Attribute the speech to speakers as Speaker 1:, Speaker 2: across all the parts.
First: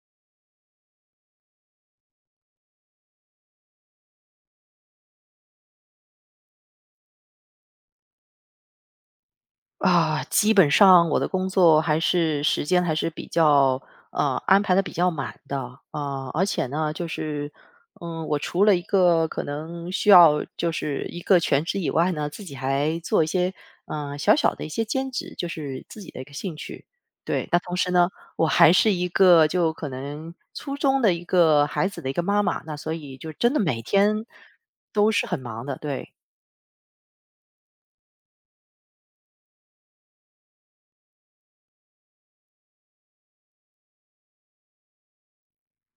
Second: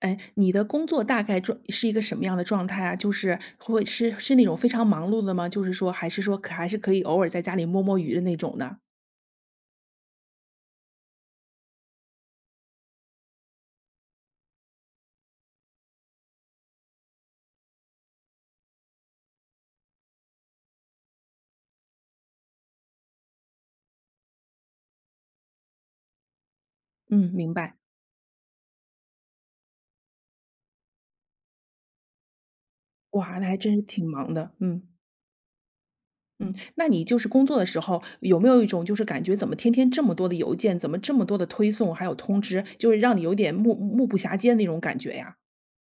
Speaker 1: 哎，你的工作大概是一个什么样的状态啊？就是会是那种非常忙碌的吗？就是说，还是说还是可以偶尔在家里摸摸鱼的那种呢？
Speaker 2: 啊，基本上我的工作还是时间还是比较安排的比较满的。啊，而且呢，就是我除了一个可能需要就是一个全职以外呢，自己还做一些小小的一些兼职，就是自己的一个兴趣。
Speaker 1: 嗯，
Speaker 2: 对，
Speaker 1: 明
Speaker 2: 那同
Speaker 1: 白。
Speaker 2: 时呢，我还是一个就可能初中的一个孩子的一个妈妈，那所以就
Speaker 1: 哇，那
Speaker 2: 真
Speaker 1: 还
Speaker 2: 的
Speaker 1: 真
Speaker 2: 每
Speaker 1: 是挺
Speaker 2: 天
Speaker 1: 忙的。嗯
Speaker 2: 都是很忙的，对。
Speaker 1: 嗯，那你就是工作的时候，有没有一种就是感觉怎么天天这么多的邮件，怎么这么多的推送，还有通知，就是让你有点目不暇接的那种感觉呀？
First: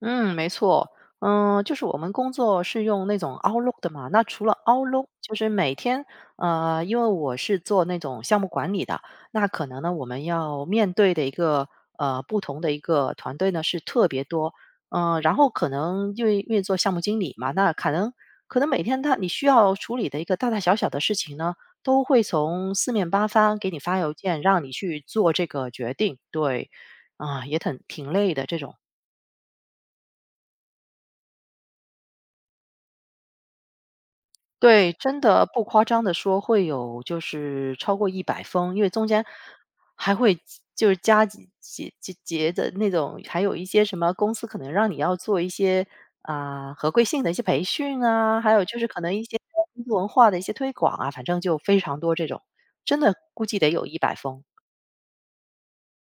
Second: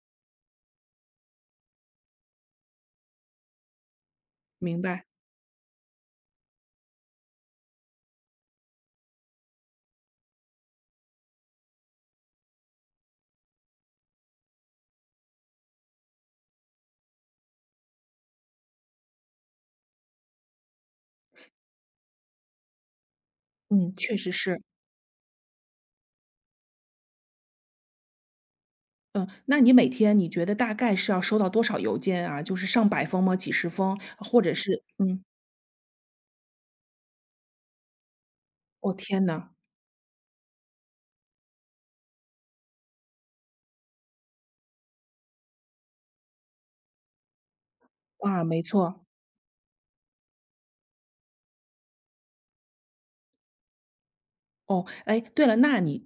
Speaker 2: 嗯，没错，就是我们工作是用那种 Outlook 的嘛。那除了
Speaker 1: 明白。
Speaker 2: Outlook，就是每天，因为我是做那种项目管理的，那可能呢，我们要面对的一个不同的一个团队呢是特别多，然后可能因为做项目经理嘛，那可能每天他你需要处理的一个大大小小的事情呢，都会从四面八方给你
Speaker 1: 嗯，
Speaker 2: 发邮
Speaker 1: 确实
Speaker 2: 件，
Speaker 1: 是。
Speaker 2: 让你去做这个决定，对，啊、也挺累的这种。
Speaker 1: 嗯，那你每天你觉得大概是要收到多少邮件啊？就是上百封吗？几十封，或者是
Speaker 2: 对，真
Speaker 1: 嗯？
Speaker 2: 的不夸张的说，会有就是超过一百封，因为
Speaker 1: 哦，
Speaker 2: 中间
Speaker 1: 天呐，
Speaker 2: 还会就是加几节的那种，还有一些什么公司可能让你要做一些，啊，合规性的一些培训啊，
Speaker 1: 啊，
Speaker 2: 还
Speaker 1: 没
Speaker 2: 有就是可
Speaker 1: 错。
Speaker 2: 能一些工作文化的一些推广啊，反正就非常多这种，真的估计得有一百封。
Speaker 1: 哦，哎，对了，那你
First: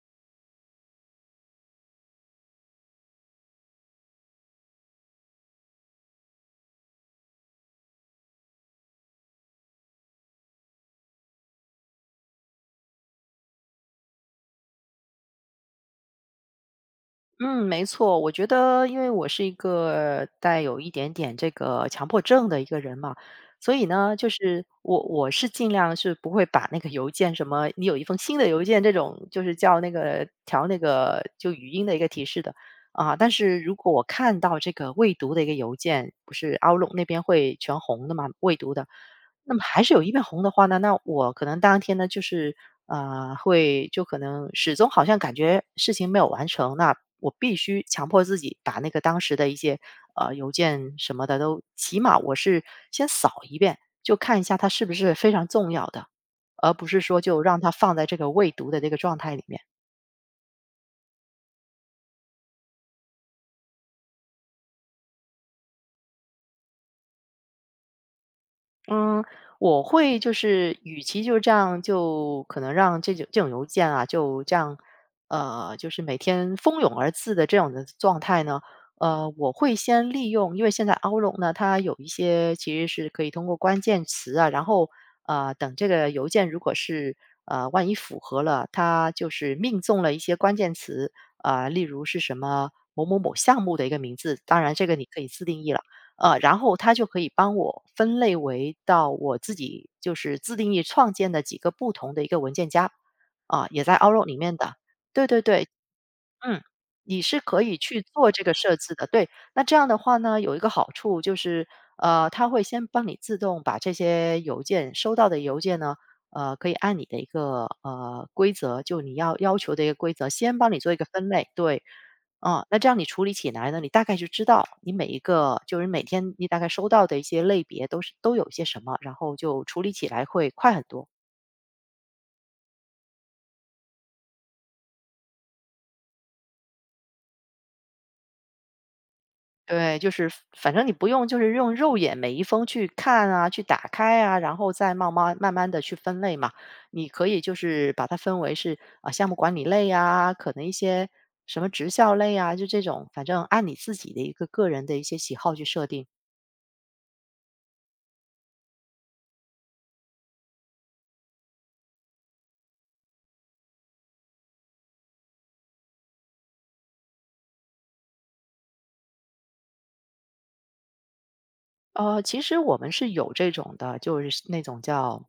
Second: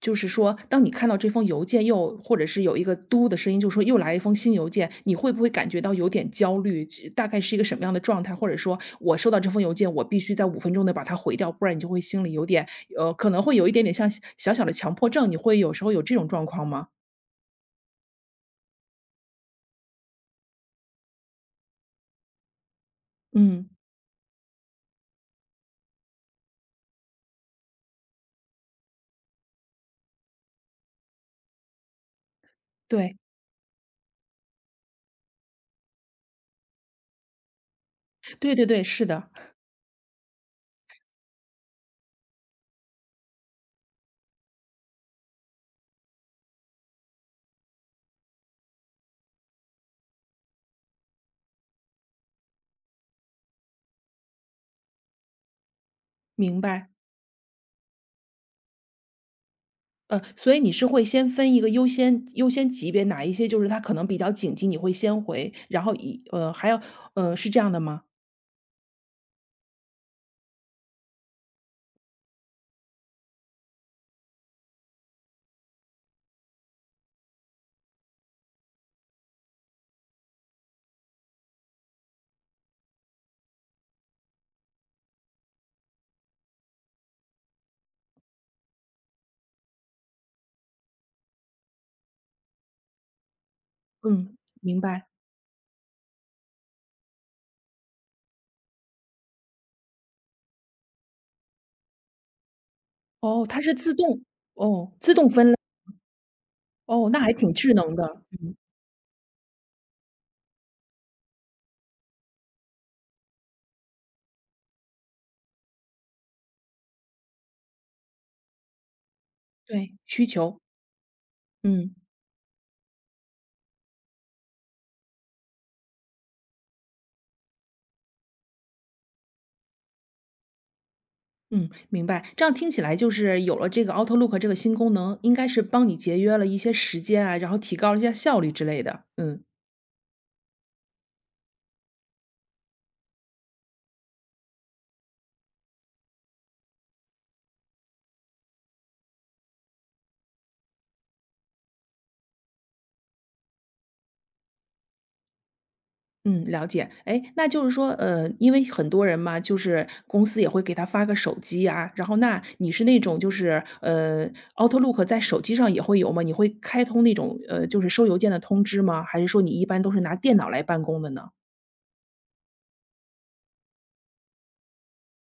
Speaker 1: 就是说，当你看到这封邮件又或者是有一个"嘟"的声音，就说又来一封新邮件，你会不会感觉到有点焦虑？这大概是一个什么样的状态？或者说我收到这封邮件，我必须在五分钟内把它回掉，不然你就会心里有点可能会有一点点像小小的强迫症，你会有时候有这种状况吗？
Speaker 2: 嗯，没错，我觉得因为我是一个带有一点点这个强迫症的一个人嘛，
Speaker 1: 嗯，
Speaker 2: 所以呢，就是我是尽量是不会把那个邮件什么，你有一封新的邮件这种，就是叫那个调那个就语音的一个提示的啊。
Speaker 1: 对，
Speaker 2: 但是如果我看到这个未读的一个邮件，不是 Outlook 那边会全红的嘛，未
Speaker 1: 对对
Speaker 2: 读
Speaker 1: 对，
Speaker 2: 的，
Speaker 1: 是的，
Speaker 2: 那么还是有一片红的话呢，那我可能当天呢，就是会就可能始终好像感觉事情没有完成，那我必须强迫自己把那个当时的一些邮件什么的都，起码我是先扫一遍，就看一下它是不是非常重要的，
Speaker 1: 明
Speaker 2: 而不
Speaker 1: 白。
Speaker 2: 是说就让它放在这个未读的这个状态里面。
Speaker 1: 所以你是会先分一个优先级别，哪一些就是它可能比较紧急，你会先回，然后还要是这样的吗？
Speaker 2: 嗯，我会就是与其就这样，就可能让这种邮件啊，就这样，就是每天蜂拥而至的这种的状态呢，我会先利用，因为现在 Outlook 呢，它有一些其实是可以通过关键词啊，然后等这个邮件如果是万一符合了，它就是命中了一些关键词，例如是什么某某某项目的一个名
Speaker 1: 嗯，
Speaker 2: 字，当然
Speaker 1: 明
Speaker 2: 这个你
Speaker 1: 白。
Speaker 2: 可以自定义了。然后它就可以帮我分类为到我自己就是自定义创建的几个不同的一个文件夹，
Speaker 1: 哦，它
Speaker 2: 啊，
Speaker 1: 是
Speaker 2: 也
Speaker 1: 自
Speaker 2: 在 o u t
Speaker 1: 动
Speaker 2: l o 里面的。
Speaker 1: 哦，自
Speaker 2: 对
Speaker 1: 动
Speaker 2: 对
Speaker 1: 分类，
Speaker 2: 对，嗯，
Speaker 1: 哦，那
Speaker 2: 你
Speaker 1: 还
Speaker 2: 是
Speaker 1: 挺
Speaker 2: 可
Speaker 1: 智
Speaker 2: 以
Speaker 1: 能
Speaker 2: 去
Speaker 1: 的。
Speaker 2: 做这个设置的，对。那这样的话呢，有一个好处就是，它会先帮你自动把这些邮件收到的邮件呢，可以按你的一个规则，就你要求的一个
Speaker 1: 对，
Speaker 2: 规
Speaker 1: 需
Speaker 2: 则，先
Speaker 1: 求，
Speaker 2: 帮你做一个分类，对。
Speaker 1: 嗯
Speaker 2: 啊、那这样你处理起来呢，你大概就知道你每一个就是每天你大概收到的一些类别都是都有些什么，然后就处理起来会快很多。
Speaker 1: 嗯，明白。这样听起来就是有了这个 Outlook 这个新功能，应该是帮你节约了一些时间啊，然后提高了一下效率之类的，嗯。
Speaker 2: 对，就是反正你不用就是用肉眼每一封去看啊，去打开啊，然后再慢慢慢慢的去分类嘛。你可以就是把它分为是，啊，项目管理类啊，可能一些什么职效类啊，就这种，反正按你自己的一个个人的一些喜好去设定。
Speaker 1: 嗯，了解。哎，那就是说，因为很多人嘛，就是公司也会给他发个手机啊，然后那你是那种就是，，Outlook 在手机上也会有吗？你会开通那种，就是收邮件的通知吗？还是说你一般都是拿电脑来办公的呢？
Speaker 2: 其实我们是有这种的，就是那种叫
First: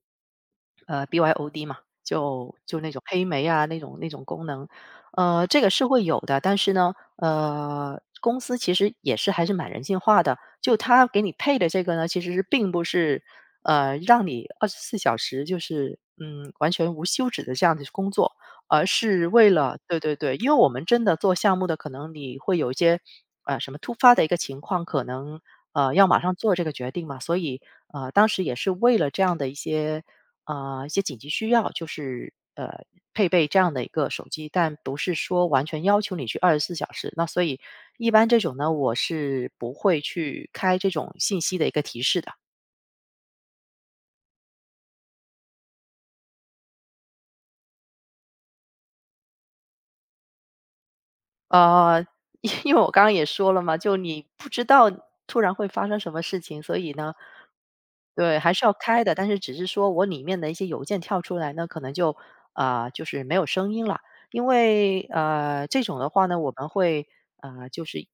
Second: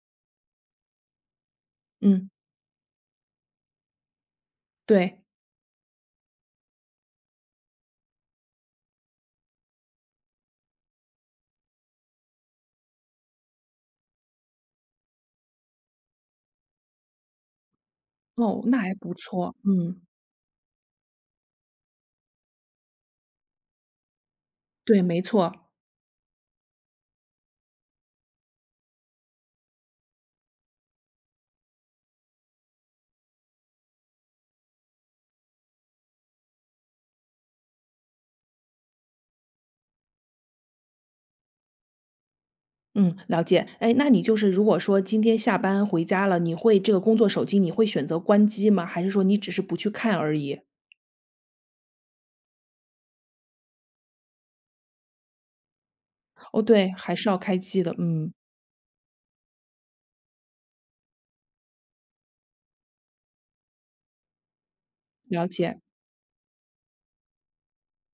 Speaker 2: BYOD 嘛，
Speaker 1: 嗯，
Speaker 2: 就那种黑莓啊那种功能，
Speaker 1: 对。
Speaker 2: 这个是会有的。但是呢，公司其实也是还是蛮人性化的，就他给你配的这个呢，其实是并不是让你二十四小时就是完全无休止的这样子工作，
Speaker 1: 哦，那
Speaker 2: 而
Speaker 1: 还不
Speaker 2: 是为
Speaker 1: 错。
Speaker 2: 了对
Speaker 1: 嗯，
Speaker 2: 对对，因为我们真的做项目的，可能你会有一些什么突发的一个情况，
Speaker 1: 对，
Speaker 2: 可
Speaker 1: 没
Speaker 2: 能
Speaker 1: 错。
Speaker 2: 要马上做这个决定嘛，所以当时也是为了这样的一些一些紧急需要，就是配备这样的一个手机，但不是说完全要求你去二十四小时。那所以一般这种呢，我是不会去开这种信息的一个提示的。
Speaker 1: 嗯，了解。哎，那你就是如果说今天下班回家了，你会这个工作手机你会选择关机吗？还是说你只是不去看而已？
Speaker 2: 呃，因为我刚刚也说了嘛，就你不知道突然会发生什么事情，
Speaker 1: 哦，
Speaker 2: 所
Speaker 1: 对，
Speaker 2: 以呢，
Speaker 1: 还是要开机的。嗯，
Speaker 2: 对，还是要开的，但是只是说我里面的一些邮件跳出来呢，可能就就是没有声音了，因为
Speaker 1: 了解。
Speaker 2: 这种的话呢，我们会就是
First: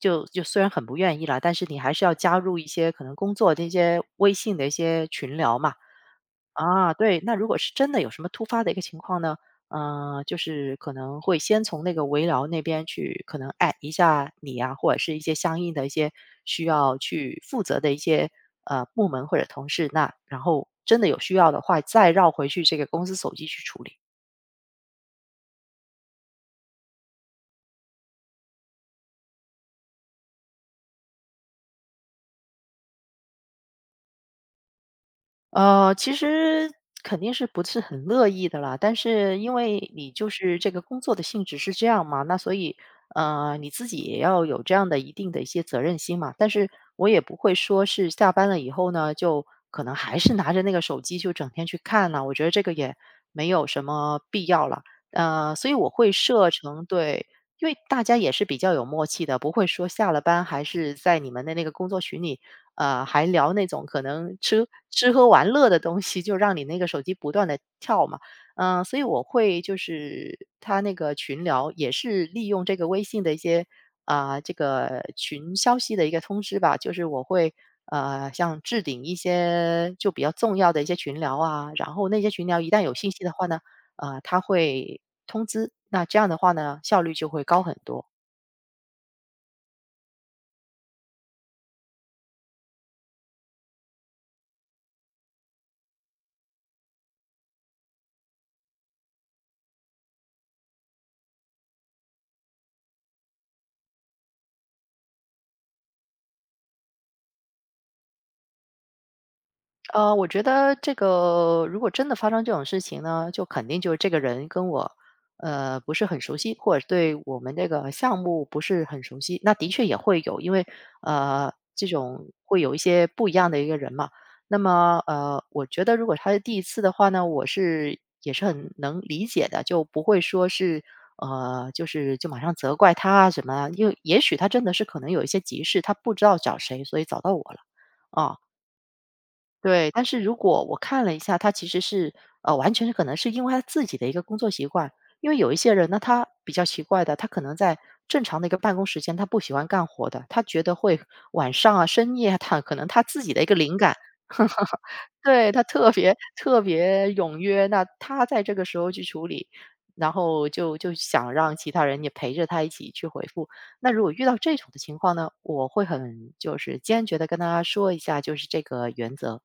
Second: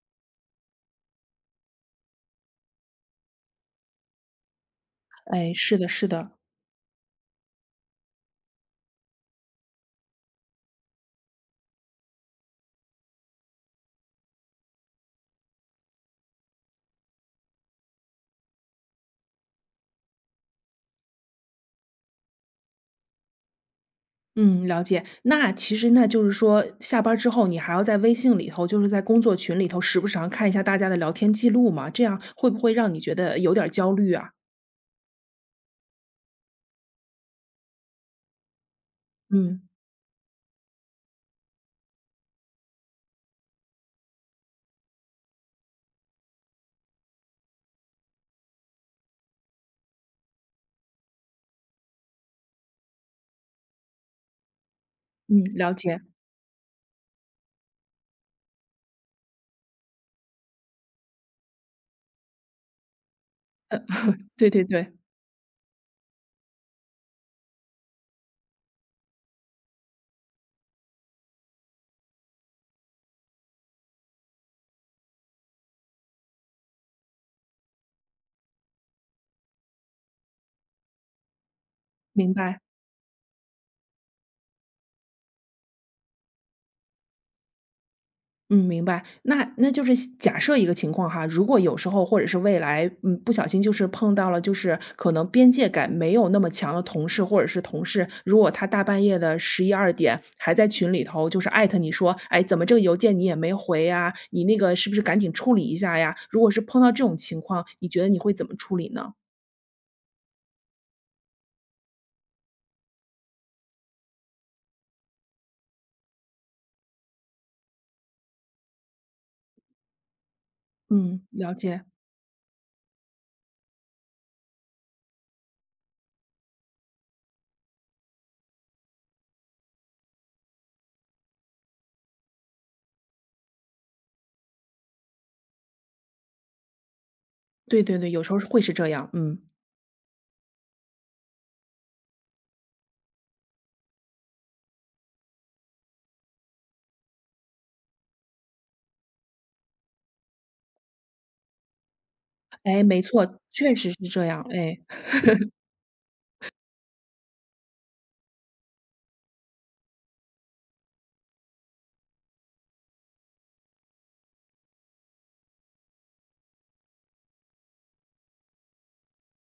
Speaker 2: 就虽然很不愿意了，但是你还是要加入一些可能工作的一些微信的一些群
Speaker 1: 哎，
Speaker 2: 聊嘛，
Speaker 1: 是的，是的，
Speaker 2: 啊，对，那如果是真的有什么突发的一个情况呢？就是可能会先从那个围聊那边去，可能 a 一下你啊，或者是一些相应的一些需要去负责的一些部门或者同事，那然后真的有需要的话，再绕回去这个公司手机去处理。
Speaker 1: 嗯，了解。那其实那就是说，下班儿之后你还要在微信里头，就是在工作群里头，时不常看一下大家的聊天记录嘛，这样会不会让你觉得有点儿焦虑啊？
Speaker 2: 其实肯定是不是很乐意的啦，但是因
Speaker 1: 嗯，
Speaker 2: 为你就是这个工作的性质是这样嘛，那所以你自己也要有这样的一定的一些责任心嘛。但是我也不会说是下班了以后呢，就可能还是拿着那个手机就整天去看呐，我觉得这个也没有什么必要了。
Speaker 1: 嗯，
Speaker 2: 所
Speaker 1: 了
Speaker 2: 以我
Speaker 1: 解，
Speaker 2: 会设成对，因为大家也是比较有默契的，不会说下了班还是在你们的那个工作群里还聊那种可能
Speaker 1: 对对
Speaker 2: 吃
Speaker 1: 对，
Speaker 2: 吃喝玩乐的东西，就让你那个手机不断的跳嘛。嗯，所以我会就是他那个群聊也是利用这个微信的一些，啊，这个群消息的一个通知吧，就是我会，像置顶一些就比较重要的一些群聊啊，然后那些
Speaker 1: 明
Speaker 2: 群聊
Speaker 1: 白。
Speaker 2: 一旦有信息的话呢，他会通知，那这样的话呢，效率就会高很多。
Speaker 1: 嗯，明白。那就是假设一个情况哈，如果有时候或者是未来，嗯，不小心就是碰到了，就是可能边界感没有那么强的同事或者是同事，如果他大半夜的十一二点还在群里头就是艾特你说："哎，怎么这个邮件你也没回呀？你那个是不是赶紧处理一下呀？"如果是碰到这种情况，你觉得你会怎么处理呢？
Speaker 2: 我觉得这个如果真的发生这种事情呢，就肯定就是这个人跟我，不是很熟悉，或者对我们这个项目不是很熟悉，那的确也会有，因为
Speaker 1: 嗯，了解。
Speaker 2: 这种会有一些不一样的一个人嘛。那么我觉得如果他是第一次的话呢，我是也是很能理解的，就不会说是就是马上责怪他啊什么啊因为也许他真的是可能有一些急事，他不知道找谁，所以找到我了
Speaker 1: 对对对，有时
Speaker 2: 啊。
Speaker 1: 候是会是这样，嗯。
Speaker 2: 对，但是如果我看了一下，他其实是完全是可能是因为他自己的一个工作习惯。因为有一些人呢，他比较奇怪的，他可能在正常的一个办公时间，他不喜欢干活的，他觉得会晚上啊、深夜啊他可
Speaker 1: 哎，
Speaker 2: 能
Speaker 1: 没
Speaker 2: 他自
Speaker 1: 错，
Speaker 2: 己的一个
Speaker 1: 确
Speaker 2: 灵
Speaker 1: 实
Speaker 2: 感
Speaker 1: 是这 样，哎。
Speaker 2: 对，他特别特别踊跃，那他在这个时候去处理，然后就想让其他人也陪着他一起去回复。那如果遇到这种的情况呢，我会很坚决的跟他说一下，就是这个原则，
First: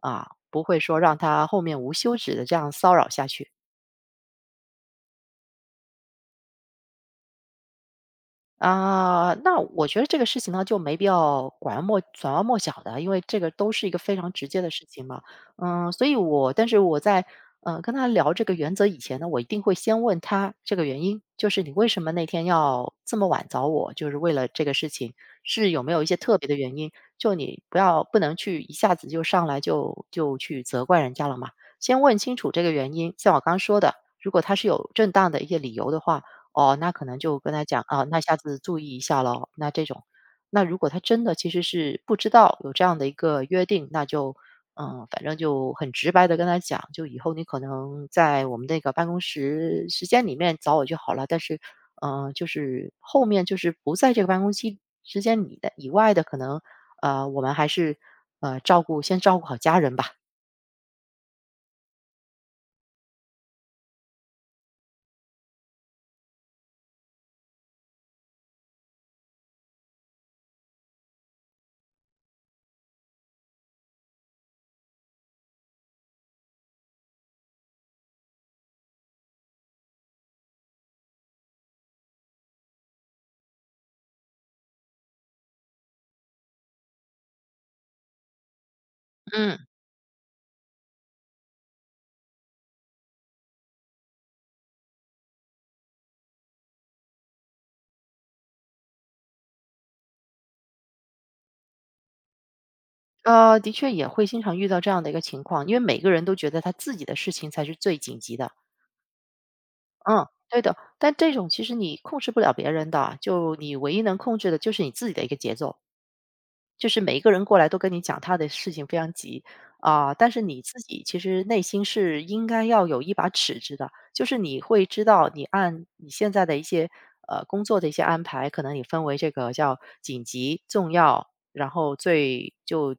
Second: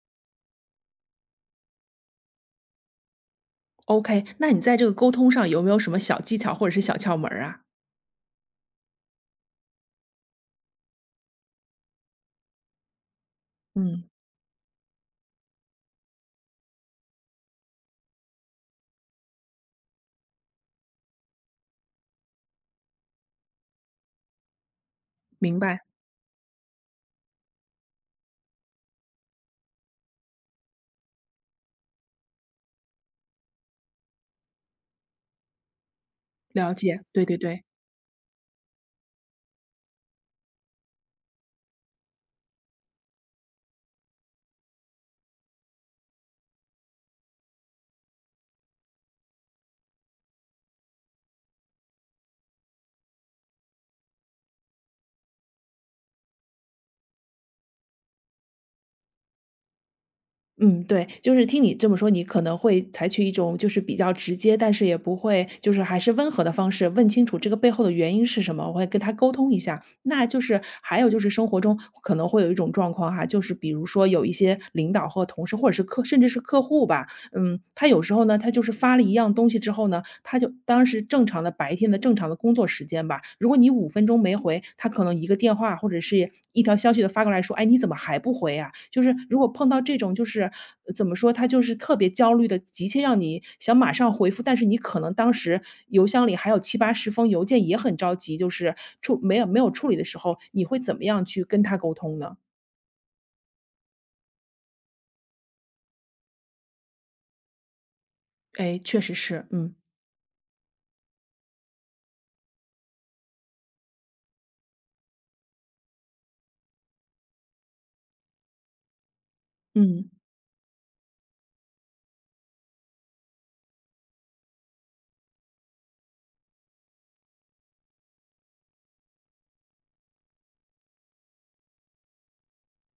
Speaker 2: 不会说让他后面无休止的这样骚扰下去。
Speaker 1: OK，那你在这个沟通上有没有什么小技巧或者是小窍门儿啊？
Speaker 2: 那我觉得这个事情呢，就没必要拐弯抹角的，因为这个都是一个
Speaker 1: 嗯，
Speaker 2: 非常直接的事情嘛。所以我但是我在跟他聊这个原则以前呢，我一定会先问他这个原因，就是你为什么那天要这么晚找我，就是为了这个事情，
Speaker 1: 明
Speaker 2: 是
Speaker 1: 白，
Speaker 2: 有没有一些特别的原因？就你不要不能一下子就上来就去责怪人家了嘛，先问清楚这个原因。像我刚刚说的，如果他是有正当的一些理由的话。
Speaker 1: 了
Speaker 2: 哦，那
Speaker 1: 解，
Speaker 2: 可能
Speaker 1: 对对
Speaker 2: 就跟
Speaker 1: 对，
Speaker 2: 他讲，啊，那下次注意一下咯，那这种。那如果他真的其实是不知道有这样的一个约定，那就，嗯，反正就很直白的跟他讲，就以后你可能在我们那个办公室时间里面找我就好了，但是就是后面就是不在这个办公期时间里的以外的，可能，我们还是，先照顾好家人吧。
Speaker 1: 嗯，对，就是听你这么说，你可能会采取一种就是比较直接，但是也不会就是还是温和的方式，问清楚这个背后的原因是什么，我会跟他沟通一下。那就是还有就是生活中可能会有一种状况哈，就是比如说有一些领导或同事，或者是客，甚至是客户吧，嗯，他有时候呢，他就是发了一样东西之后呢，他就当时正常的白天的正常的工作时间吧，如果你五分钟没回，他可能一个电话或者是一条消息的发过来说："哎，你怎么还不回啊？"就是如果
Speaker 2: 嗯。
Speaker 1: 碰到这种就是怎么说，他就是特别焦虑的，急切让你想马上回复，但是你可能当时邮箱里还有七八十封邮件也很着急，就是处没有没有处理的时候，你会怎么样去跟他沟通呢？
Speaker 2: 的确也会经常遇到这样的一个情况，因为每个人都觉得他自己的事情才是最紧急的。
Speaker 1: 哎，确实是，嗯，
Speaker 2: 嗯，对的。但这种其实你控制不了别人的，就你唯一能控制的就是你自己的一个节奏，就是每一个人过来都跟你讲他的事情非常急
Speaker 1: 嗯，
Speaker 2: 啊、但是你自己其实内心是应该要有一把尺子的，就是你会知道你按你现在的一些工作的一些安排，可能你分为这个叫紧急、重要，然后最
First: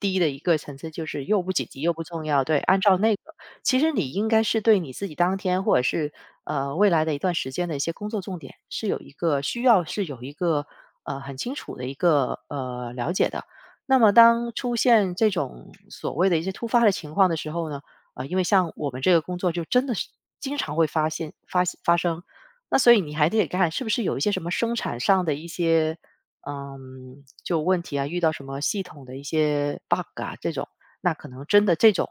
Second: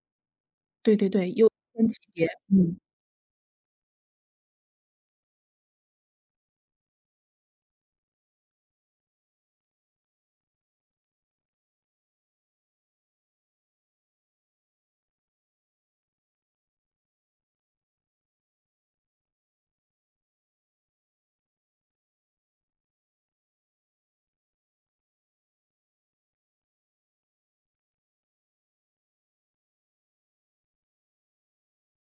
Speaker 2: 低的一个层次
Speaker 1: 对
Speaker 2: 就
Speaker 1: 对
Speaker 2: 是
Speaker 1: 对，
Speaker 2: 又
Speaker 1: 优
Speaker 2: 不紧急
Speaker 1: 先
Speaker 2: 又
Speaker 1: 级
Speaker 2: 不重
Speaker 1: 别，
Speaker 2: 要，对，
Speaker 1: 嗯。
Speaker 2: 按照那个其实你应该是对你自己当天或者是未来的一段时间的一些工作重点是有一个很清楚的一个了解的。那么当出现这种所谓的一些突发的情况的时候呢，因为像我们这个工作就真的是经常会发生，那所以你还得看是不是有一些什么生产上的一些问题啊，遇到什么系统的一些 bug 啊这种，那可能真的这种。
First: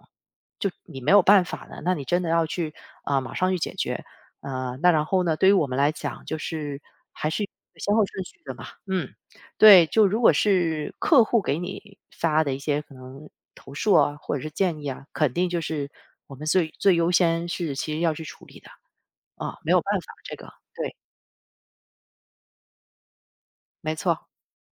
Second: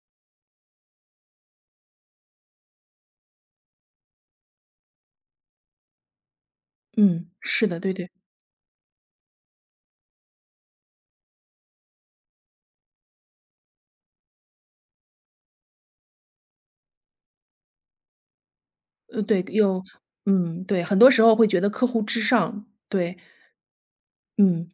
Speaker 2: 就你没有办法的，那你真的要去啊、马上去解决。那然后呢，对于我们来讲，就是还
Speaker 1: 嗯，
Speaker 2: 是有
Speaker 1: 是
Speaker 2: 一个
Speaker 1: 的，
Speaker 2: 先
Speaker 1: 对
Speaker 2: 后
Speaker 1: 对，
Speaker 2: 顺序的嘛。嗯，对，就如果是客户给你发的一些可能投诉啊，或者是建议啊，肯定就是我们最优先是其实要去处理的
Speaker 1: 对，
Speaker 2: 啊，没有
Speaker 1: 有
Speaker 2: 办法，这个
Speaker 1: 嗯，对，
Speaker 2: 对，
Speaker 1: 很多时候会觉得客户至上，对，
Speaker 2: 没错。
Speaker 1: 嗯，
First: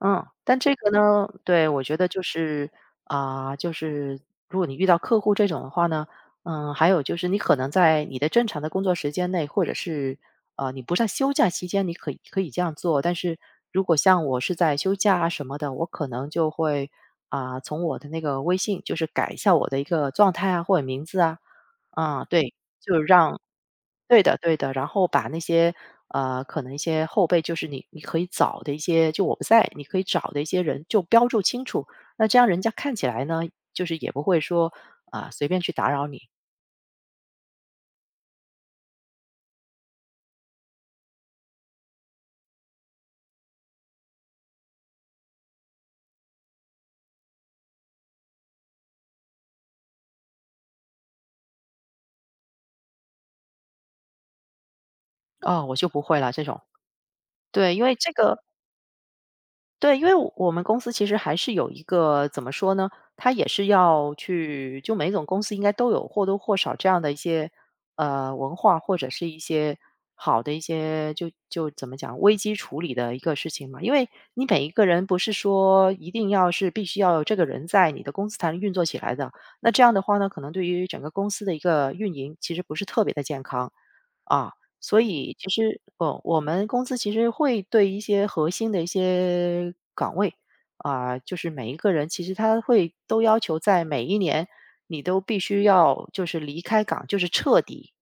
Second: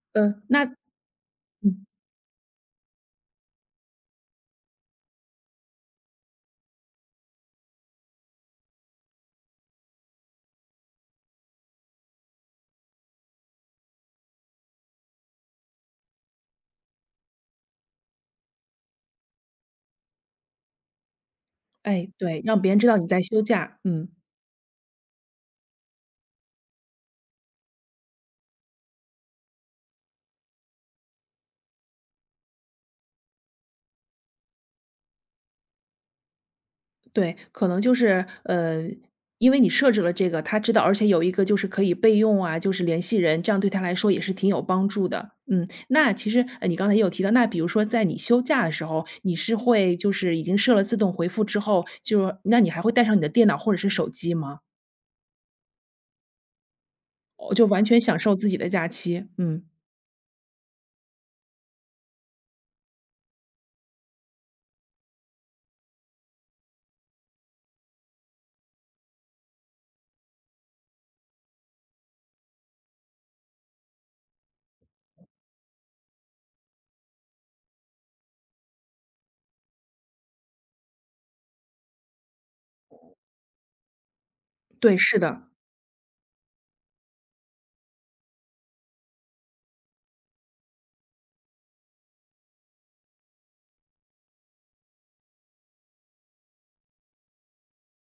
Speaker 2: 嗯，但
Speaker 1: 那
Speaker 2: 这个呢，对，我
Speaker 1: 嗯，
Speaker 2: 觉得就是啊、就是如果你遇到客户这种的话呢，嗯，还有就是你可能在你的正常的工作时间内，或者是你不在休假期间，你可以可以这样做。但是如果像我是在休假啊什么的，我可能就会啊、从我的那个微信就是改一下我的一个状态啊或者名字啊，
Speaker 1: 哎，
Speaker 2: 啊、
Speaker 1: 对，
Speaker 2: 对，
Speaker 1: 让别人知道
Speaker 2: 就
Speaker 1: 你在
Speaker 2: 让
Speaker 1: 休假，嗯，
Speaker 2: 对的对的，然后把那些可能一些后辈，就是你可以找的一些，就我不在，你可以找的一些人就标注清楚，那这样人家看起来呢，就是也不会说啊、随便去打扰你，
Speaker 1: 对，可能就是，因为你设置了这个，他知道，而且有一个就是可以备用啊，就是联系人，这样对他来说也是挺有帮助的，嗯，那其实，你刚才也有提到，那比如说在你休假的时候，你是会就是已经设了自动回复之后，就那你还会带上你的电脑或者是手机吗？
Speaker 2: 哦，我就不会了这种。
Speaker 1: 我就
Speaker 2: 对，因
Speaker 1: 完
Speaker 2: 为
Speaker 1: 全
Speaker 2: 这
Speaker 1: 享受
Speaker 2: 个
Speaker 1: 自己的假期，嗯，
Speaker 2: 对，因为我们公司其实还是有一个怎么说呢？它也是要去，就每种公司应该都有或多或少这样的一些文化，或者是一些好的一些就怎么讲危机处理的一个事情嘛。因为你每一个人不是说一定要必须要有这个人在你的公司才能运作起来的。那这样的话呢，可能对于整个公司的一个运营其实不是特别的健康啊。
Speaker 1: 对，
Speaker 2: 所
Speaker 1: 是
Speaker 2: 以其
Speaker 1: 的。
Speaker 2: 实，我们公司其实会对一些核心的一些岗位啊，就是每一个人其实他会都要求在每一年你都必须要就是彻底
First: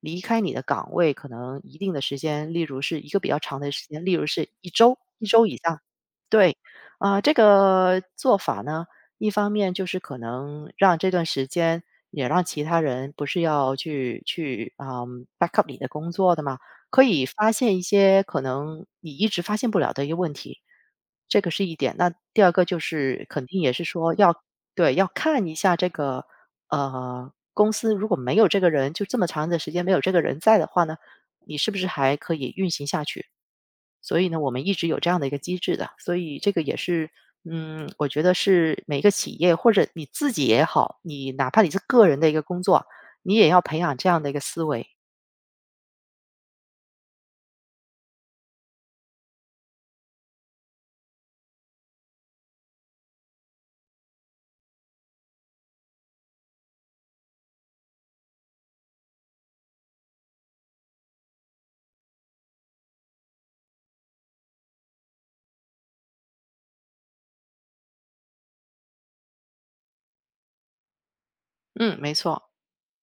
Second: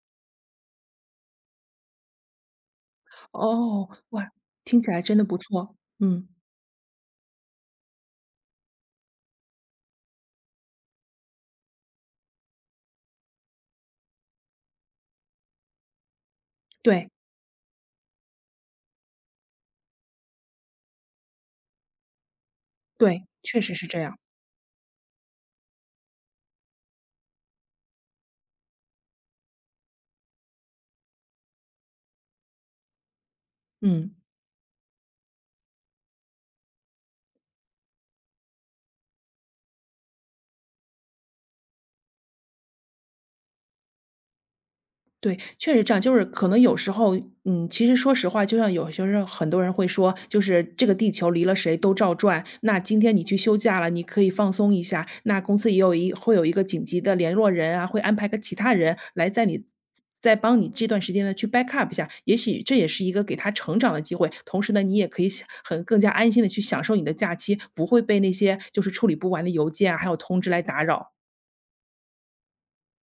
Speaker 2: 离开你的岗位，可能一定的时间，例如是一个比较长的时
Speaker 1: 哦，
Speaker 2: 间，例如
Speaker 1: 哇，
Speaker 2: 是一
Speaker 1: 听起
Speaker 2: 周，
Speaker 1: 来真的
Speaker 2: 一
Speaker 1: 不
Speaker 2: 周以
Speaker 1: 错，
Speaker 2: 上。
Speaker 1: 嗯，
Speaker 2: 对，啊、这个做法呢，一方面就是可能让这段时间也让其他人不是要去back up 你的工作的嘛，可
Speaker 1: 对，
Speaker 2: 以发现一些可能你一直发现不了的一个问题，这个是一点。那第二个就
Speaker 1: 对，
Speaker 2: 是肯定
Speaker 1: 确
Speaker 2: 也
Speaker 1: 实
Speaker 2: 是
Speaker 1: 是这
Speaker 2: 说
Speaker 1: 样，
Speaker 2: 要对要看一下这个公司如果没有这个人，就这么长的时间没有这个人在的话呢，你是不是还可以运行下去？
Speaker 1: 嗯。
Speaker 2: 所以呢，我们一直有这样的一个机制的，所以这个也是，嗯，我觉得是每个企业或者你自己也好，你哪怕你是个人的一个工作，你也要培养这样的一个思维。
Speaker 1: 对，确实这样。就是可能有时候，嗯，其实说实话，就像有些人很多人会说，就是这个地球离了谁都照转。那今天你去休假了，你可以放松一下。那公司也会有一个紧急的联络人啊，会安排个其他人来在你再帮你这段时间呢去 back up 一下。也许这也是一个给他成长的机会，同时呢，你也可以很更加安心的去享受你的假期，不会被那些就是处理不完的邮件啊，还有通知来打扰。
Speaker 2: 嗯，没错。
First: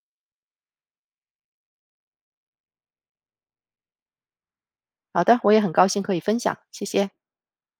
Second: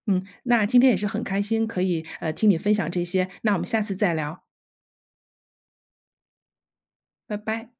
Speaker 1: 嗯，那今天也是很开心可以，听你分享这些，那我们下次再聊，
Speaker 2: 好的，我也很高兴可以分享，谢谢。
Speaker 1: 拜拜。